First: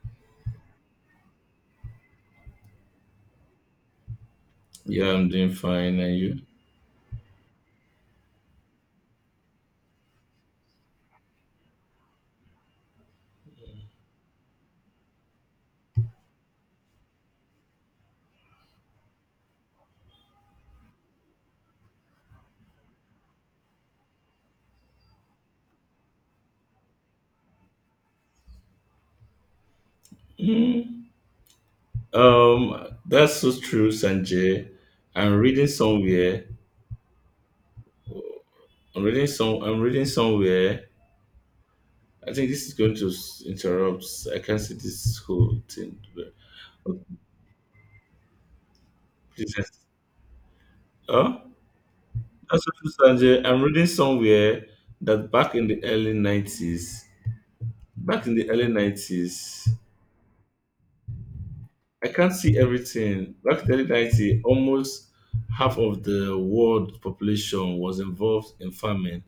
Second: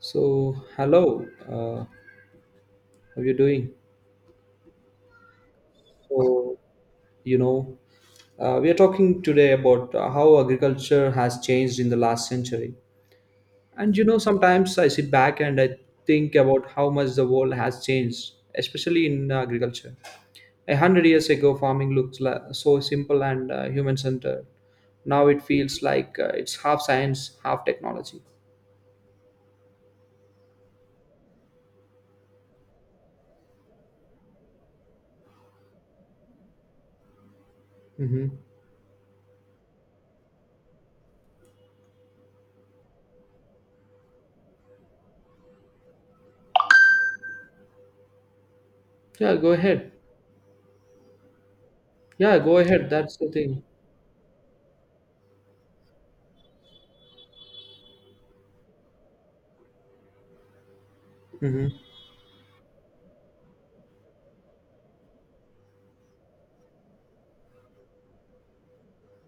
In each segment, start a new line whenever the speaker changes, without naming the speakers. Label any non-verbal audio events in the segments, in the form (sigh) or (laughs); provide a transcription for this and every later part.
So, hello, how are you doing?
Yeah, I'm doing fine. And you?
So, you know, we are talking today about how agriculture has changed in the last century. And you know, sometimes I sit back and I think about how much the world has changed, especially in agriculture. 100 years ago, farming looked so simple and human centered. Now it feels like it's half science, half technology.
Mm, that's so true, Sanjay. I'm reading somewhere.
Hmm.
I'm reading some. I'm reading somewhere. I think this is going to interrupt. I can't see this whole thing, okay,
Yeah, go
please,
ahead.
oh,
Yeah, go
that's so
ahead.
true,
That's the
Sanjay. I'm
thing.
reading somewhere that back in the early '90s.
Mhm.
I can't see everything. Back in 1990, almost half of the world population was involved in farming.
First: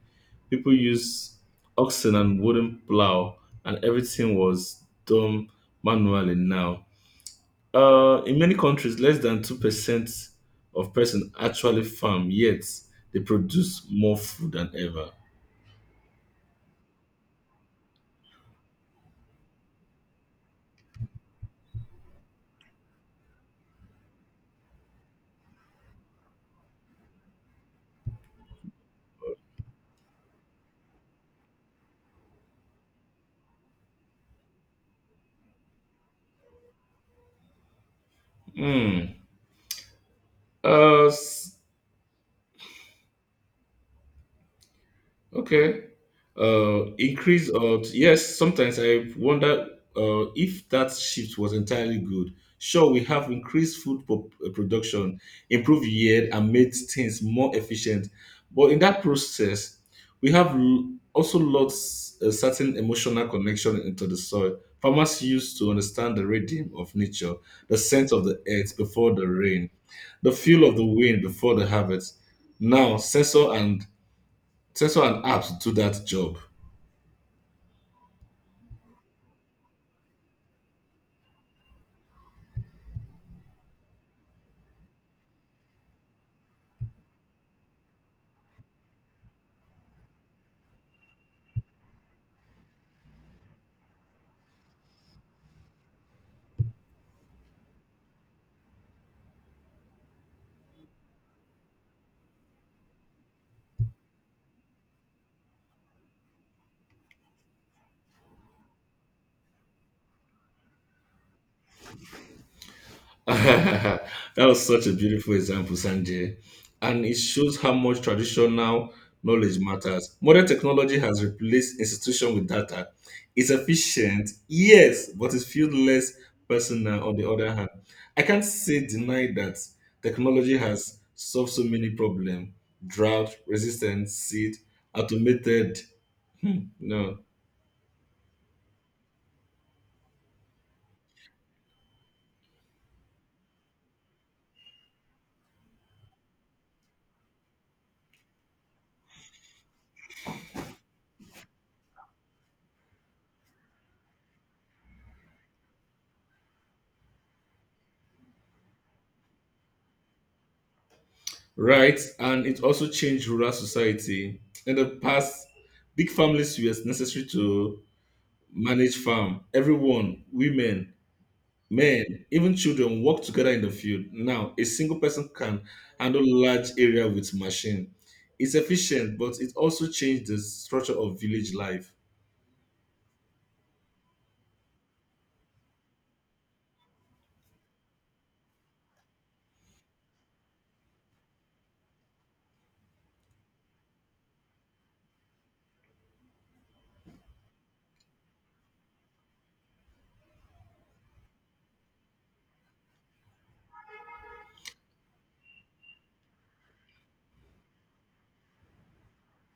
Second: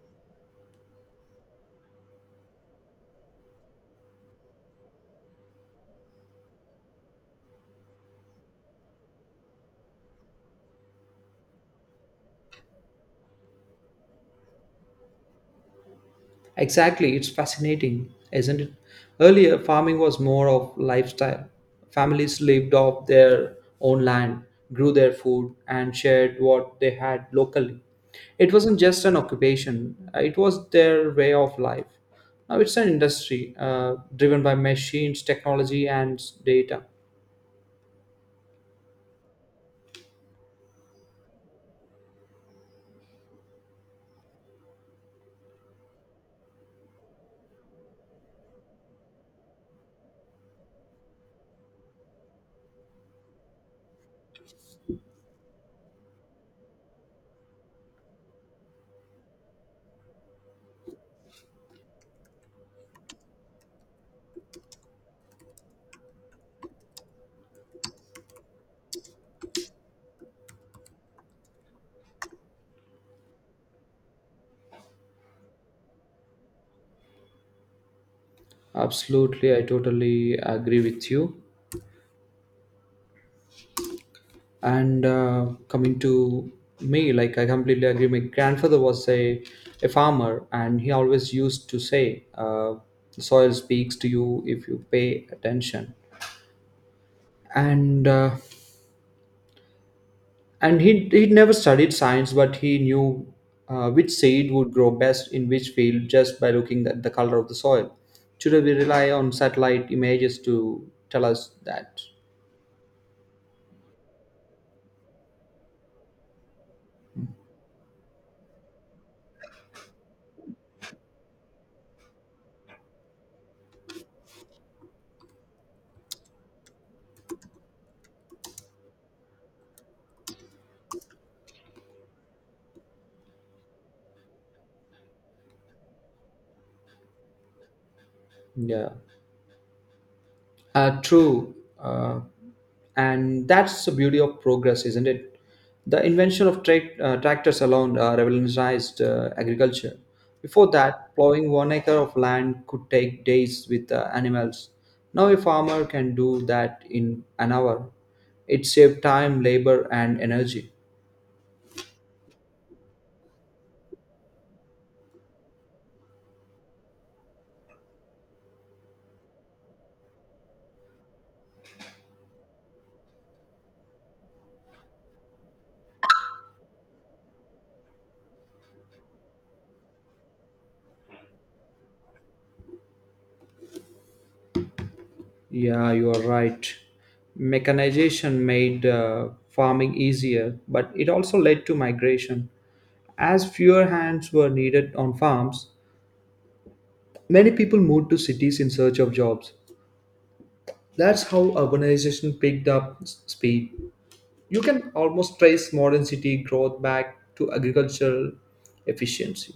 People used oxen and wooden plow, and everything was done manually now. In many countries, less than 2% of persons actually farm, yet they produce more food than ever.
Exactly, it's fascinating, isn't it? Earlier, farming was more of lifestyle. Families lived off their own land, grew their food, and shared what they had locally. It wasn't just an occupation, it was their way of life. Now it's an industry driven by machines, technology, and data.
Hmm. Uh, s- Okay. Increase of yes. Sometimes I wonder if that shift was entirely good. Sure, we have increased production, improved yield, and made things more efficient. But in that process, we have also lost a certain emotional connection into the soil. Farmers used to understand the rhythm of nature, the scent of the earth before the rain, the feel of the wind before the harvest. Now, sensor and apps do that job.
Absolutely, I totally agree with you. And coming to me, like, I completely agree. My grandfather was a farmer and he always used to say, the soil speaks to you if you pay attention. And he never studied science, but he knew which seed would grow best in which field just by looking at the color of the soil. Today we rely on satellite images to tell us that.
(laughs) That was such a beautiful example, Sanjay. And it shows how much traditional knowledge matters. Modern technology has replaced institution with data. It's efficient, yes, but it feels less personal. On the other hand, I can't say deny that technology has solved so many problems. Drought, resistant seed, automated. Hmm, no.
Yeah, true. Uh, and that's the beauty of progress, isn't it? The invention of tractors alone revolutionized agriculture. Before that, plowing 1 acre of land could take days with animals. Now a farmer can do that in an hour. It saved time, labor and energy.
Right, and it also changed rural society. In the past, big families were necessary to manage farm. Everyone, women, men, even children work together in the field. Now, a single person can handle large area with machine. It's efficient, but it also changed the structure of village life.
Yeah, you are right. Mechanization made farming easier, but it also led to migration as fewer hands were needed on farms. Many people moved to cities in search of jobs. That's how urbanization picked up speed. You can almost trace modern city growth back to agricultural efficiency.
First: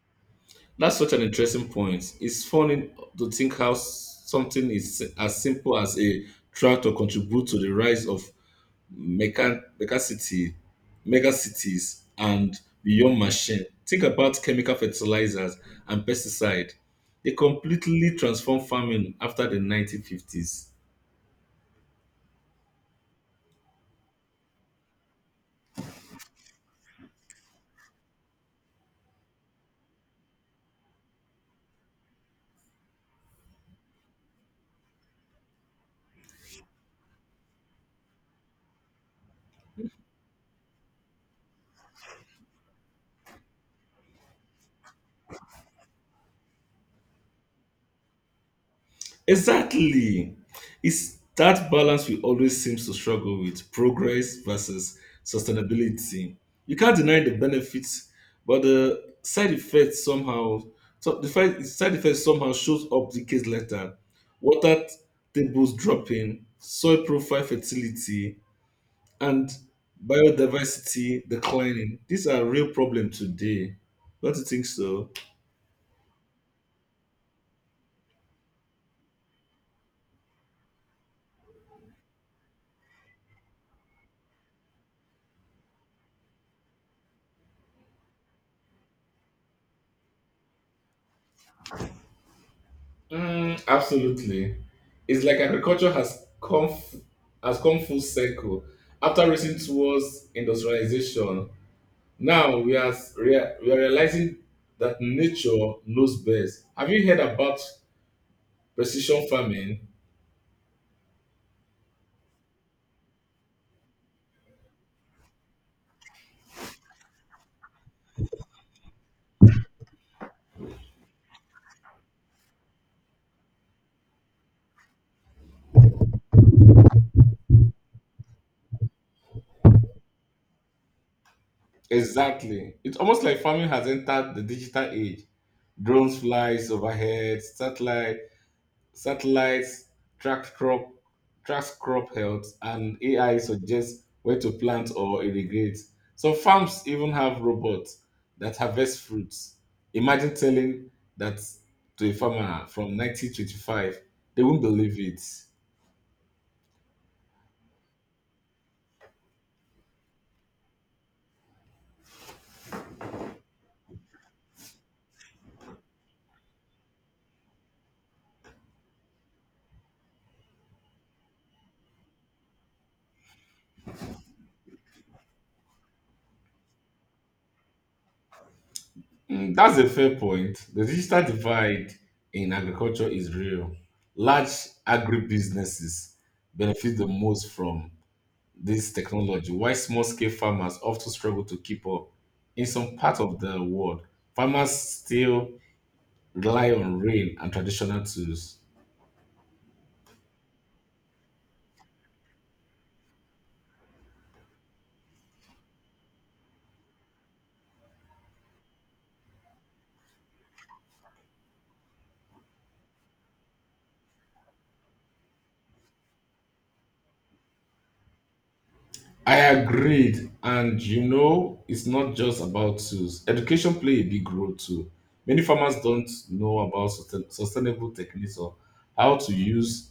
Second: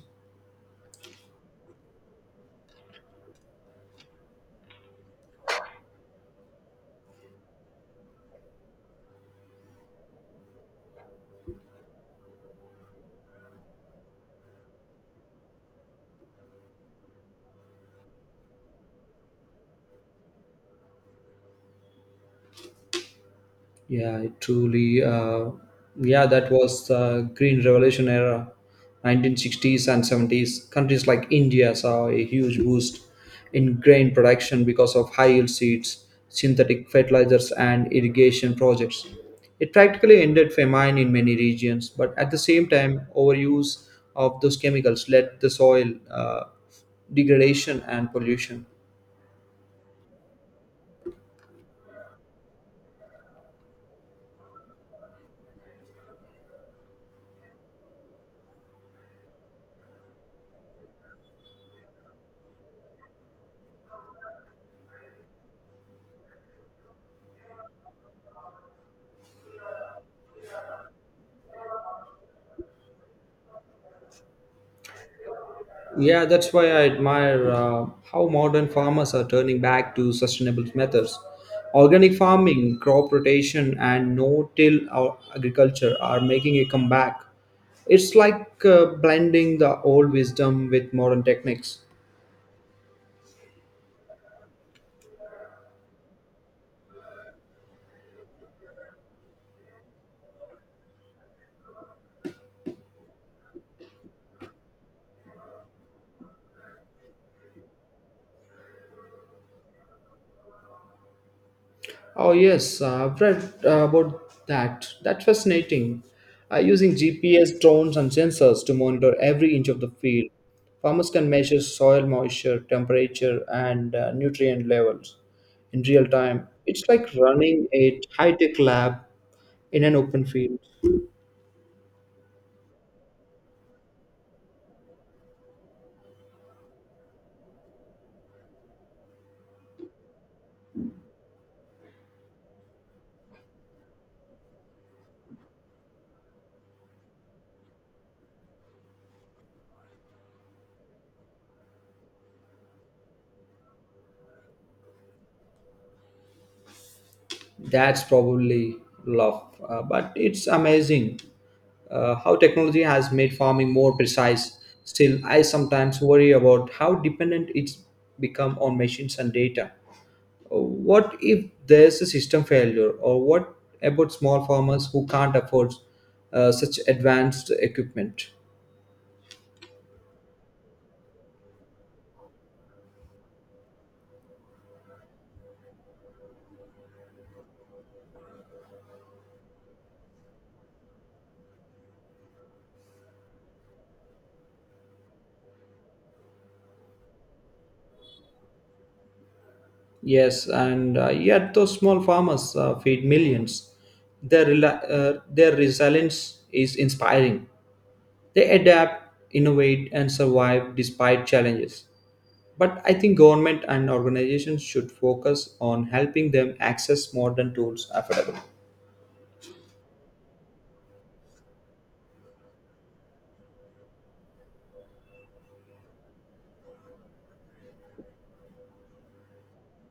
That's such an interesting point. It's funny to think how something is as simple as a tractor contribute to the rise of mega mega city mega cities. And beyond machine, think about chemical fertilizers and pesticide. They completely transformed farming after the 1950s.
Yeah, it truly. Yeah, that was the Green Revolution era, 1960s and 70s. Countries like India saw a huge boost in grain production because of high yield seeds, synthetic fertilizers, and irrigation projects. It practically ended famine in many regions, but at the same time, overuse of those chemicals led to soil degradation and pollution.
Exactly. It's that balance we always seem to struggle with, progress versus sustainability. You can't deny the benefits, but the side effects somehow, so the fi- side effects somehow shows up decades later. Water tables dropping, soil profile fertility, and biodiversity declining. These are real problems today. Don't you think so?
Yeah, that's why I admire how modern farmers are turning back to sustainable methods. Organic farming, crop rotation, and no till agriculture are making a comeback. It's like blending the old wisdom with modern techniques.
Mm, absolutely. It's like agriculture has has come full circle after racing towards industrialization. Now we are realizing that nature knows best. Have you heard about precision farming?
Oh yes, I've read about that. That's fascinating. Using GPS, drones, and sensors to monitor every inch of the field, farmers can measure soil moisture, temperature, and nutrient levels in real time. It's like running a high-tech lab in an open field.
Exactly. It's almost like farming has entered the digital age. Drones flies overhead, satellites track crop, tracks crop health, and AI suggests where to plant or irrigate. So farms even have robots that harvest fruits. Imagine telling that to a farmer from 1925, they won't believe it.
That's probably love, but it's amazing how technology has made farming more precise. Still, I sometimes worry about how dependent it's become on machines and data. What if there's a system failure, or what about small farmers who can't afford such advanced equipment?
Mm, that's a fair point. The digital divide in agriculture is real. Large agribusinesses benefit the most from this technology, why small scale farmers often struggle to keep up. In some parts of the world, farmers still rely on rain and traditional tools.
Yes, and yet those small farmers feed millions. Their resilience is inspiring. They adapt, innovate, and survive despite challenges. But I think government and organizations should focus on helping them access modern tools affordably.
I agreed, and you know, it's not just about tools. Education play a big role too. Many farmers don't know about sustainable techniques or how to use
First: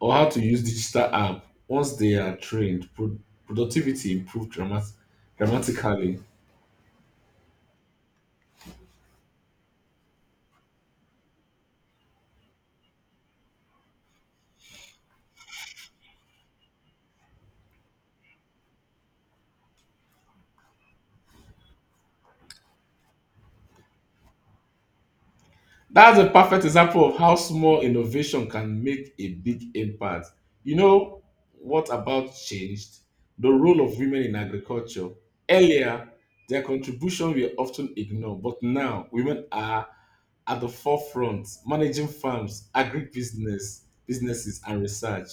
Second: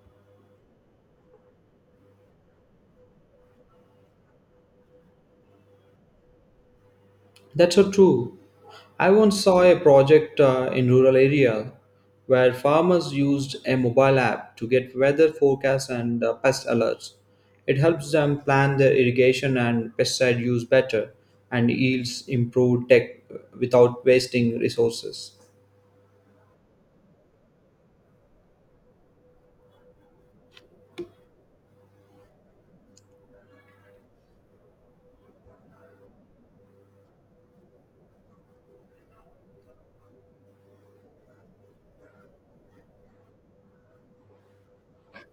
or how to use digital app. Once they are trained, productivity improves dramatically.
That's so true. I once saw a project in rural area where farmers used a mobile app to get weather forecasts and pest alerts. It helps them plan their irrigation and pesticide use better, and yields improve tech without wasting resources.
That's a perfect example of how small innovation can make a big impact. You know, what about changed? The role of women in agriculture. Earlier, their contribution were often ignored, but now women are at the forefront, managing farms, businesses, and research.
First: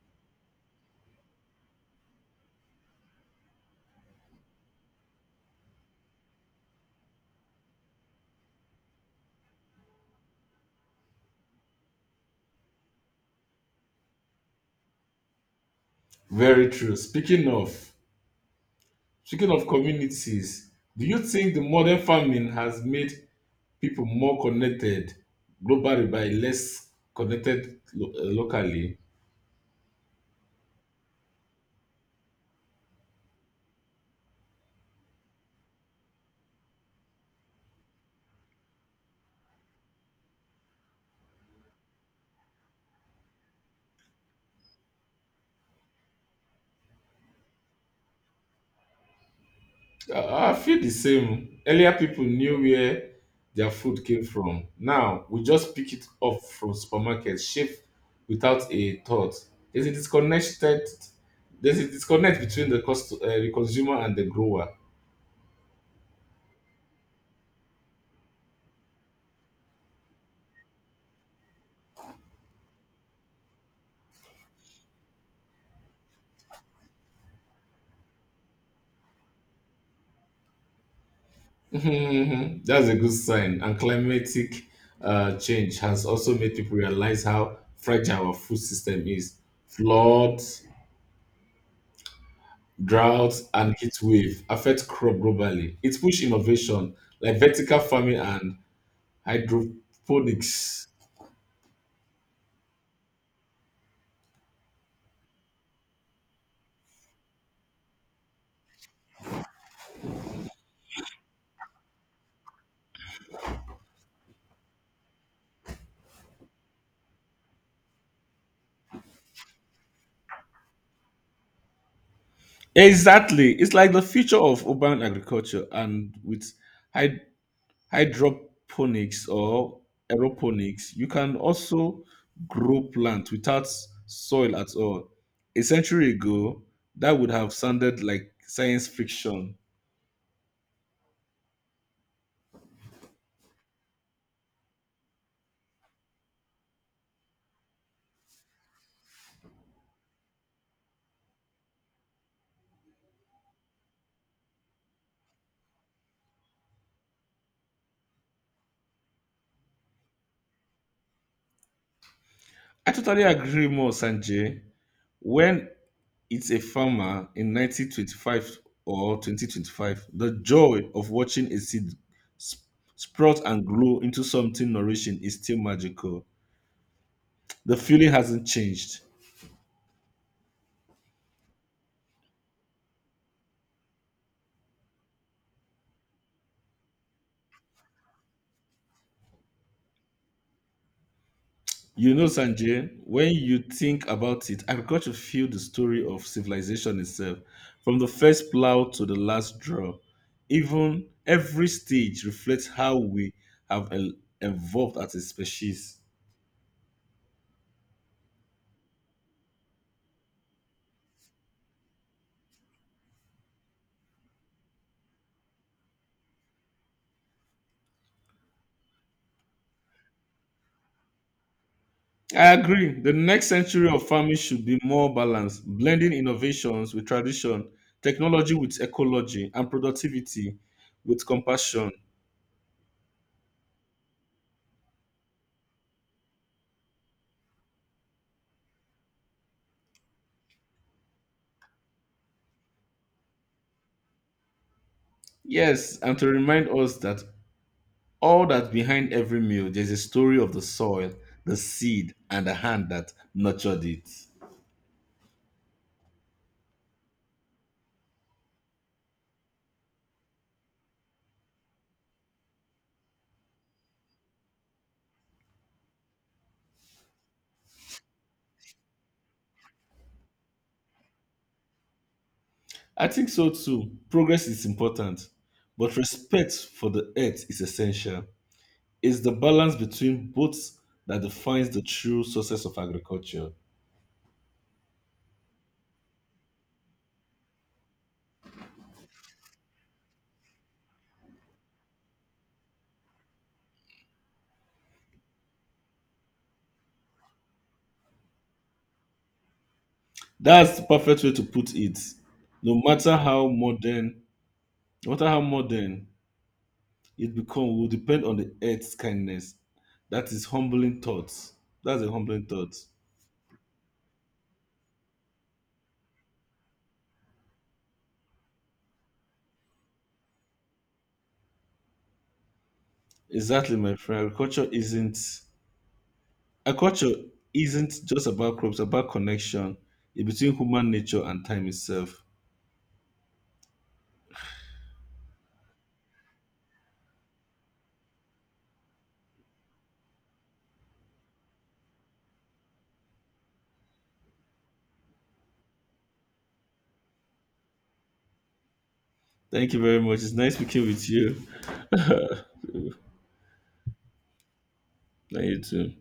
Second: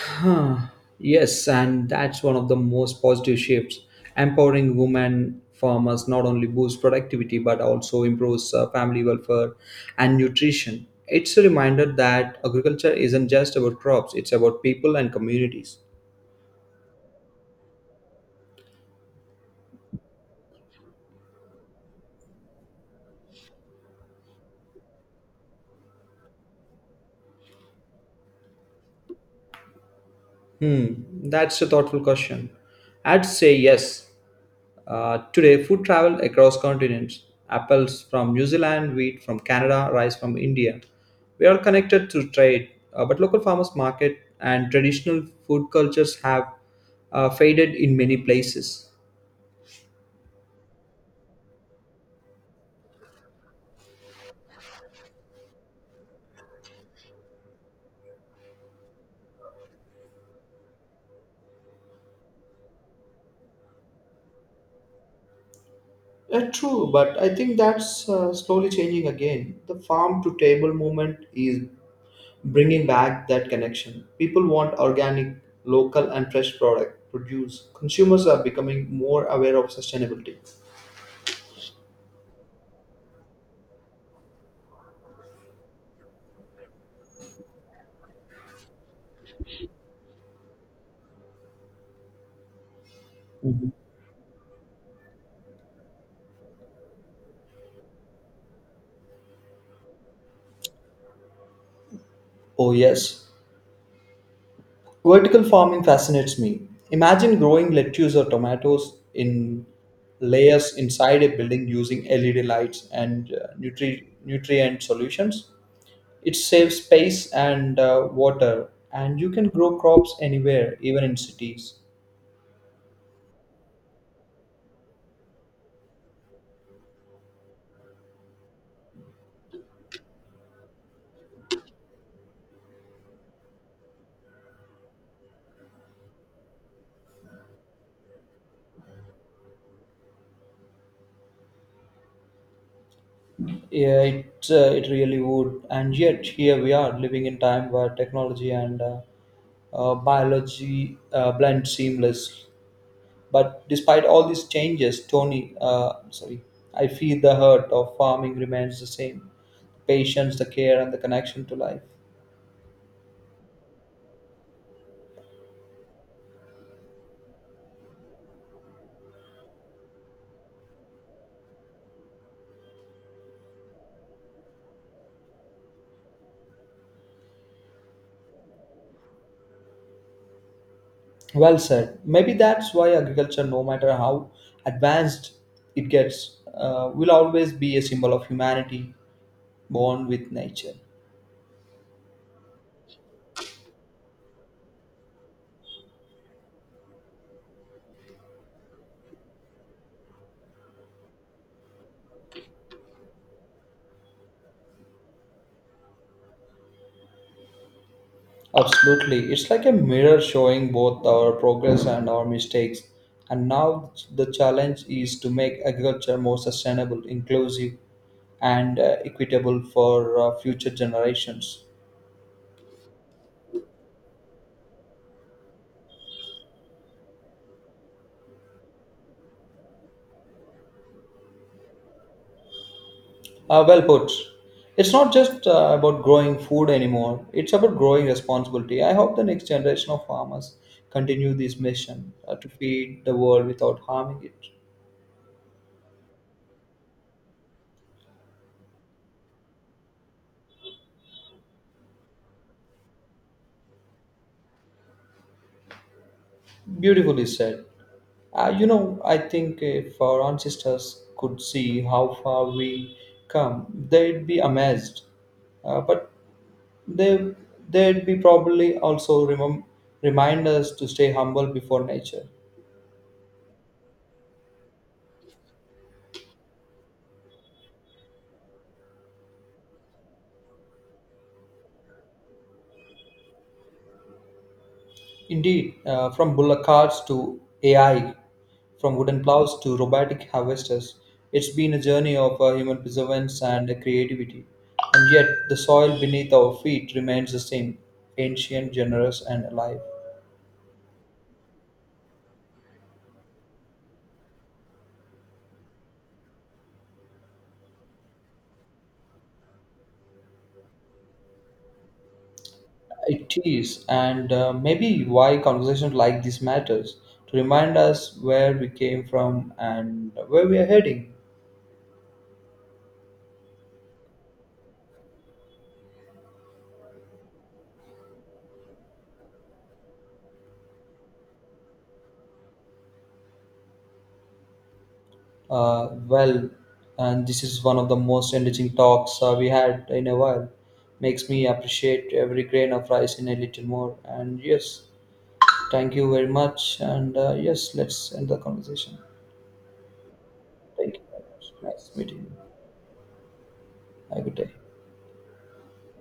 Huh. Yes, and that's one of the most positive shifts. Empowering women farmers not only boosts productivity but also improves family welfare and nutrition. It's a reminder that agriculture isn't just about crops, it's about people and communities.
Very true. Speaking of communities, do you think the modern farming has made people more connected globally by less connected locally?
Hmm, that's a thoughtful question. I'd say yes. Today, food travel across continents. Apples from New Zealand, wheat from Canada, rice from India. We are connected through trade, but local farmers' market and traditional food cultures have faded in many places.
I feel the same. Earlier, people knew where their food came from. Now, we just pick it up from supermarket shelf without a thought. There's a disconnected, there's a disconnect between the consumer and the grower.
Yeah, true, but I think that's slowly changing again. The farm to table movement is bringing back that connection. People want organic, local, and fresh product produce. Consumers are becoming more aware of sustainability.
Mhm. That's a good sign. And climatic change has also made people realize how fragile our food system is. Floods, droughts,
Mhm.
and heat wave affect crop globally. It pushes innovation like vertical farming and hydroponics.
Oh, yes. Vertical farming fascinates me. Imagine growing lettuce or tomatoes in layers inside a building using LED lights and nutrient solutions. It saves space and water, and you can grow crops anywhere, even in cities.
Exactly. It's like the future of urban agriculture, and with hyd- hydroponics or aeroponics, you can also grow plants without soil at all. A century ago, that would have sounded like science fiction.
Yeah, it, it really would. And yet, here we are living in time where technology and biology blend seamless. But despite all these changes, Tony, sorry, I feel the hurt of farming remains the same: patience, the care, and the connection to life.
I totally agree more, Sanjay. When it's a farmer in 1925 or 2025, the joy of watching a seed sp- sprout and grow into something nourishing is still magical. The feeling hasn't changed.
Well said. Maybe that's why agriculture, no matter how advanced it gets, will always be a symbol of humanity born with nature.
You know, Sanjay, when you think about it, I've got to feel the story of civilization itself, from the first plow to the last drop. Even every stage reflects how we have el- evolved as a species.
Absolutely. It's like a mirror showing both our progress and our mistakes. And now the challenge is to make agriculture more sustainable, inclusive, and equitable for future generations.
I agree. The next century of farming should be more balanced, blending innovations with tradition, technology with ecology, and productivity with compassion.
Well put. It's not just about growing food anymore, it's about growing responsibility. I hope the next generation of farmers continue this mission to feed the world without harming it.
Yes, and to remind us that all that behind every meal, there's a story of the soil, the seed, and the hand that nurtured it.
Beautifully said. You know, I think if our ancestors could see how far we come, they'd be amazed. Uh, but they, they'd be probably also remind us to stay humble before nature.
I think so too. Progress is important, but respect for the earth is essential. It's the balance between both that defines the true success of agriculture.
Indeed, from bullock carts to AI, from wooden plows to robotic harvesters, it's been a journey of human perseverance and creativity. And yet, the soil beneath our feet remains the same: ancient, generous, and alive.
That's the perfect way to put it. No matter how modern, no matter how modern it becomes, will depend on the earth's kindness. That is humbling thoughts. That's a humbling thought.
It is, and maybe why conversations like this matters to remind us where we came from and where we are heading.
Exactly, my friend. Agriculture isn't just about crops, about connection in between human nature and time itself.
Well, and this is one of the most enriching talks we had in a while. Makes me appreciate every grain of rice in a little more. And yes, thank you very much. And yes, let's end the conversation.
Thank you very much. It's nice speaking
Thank you
with
very
you. (laughs)
much. Nice meeting you. Have a good day.
And you too.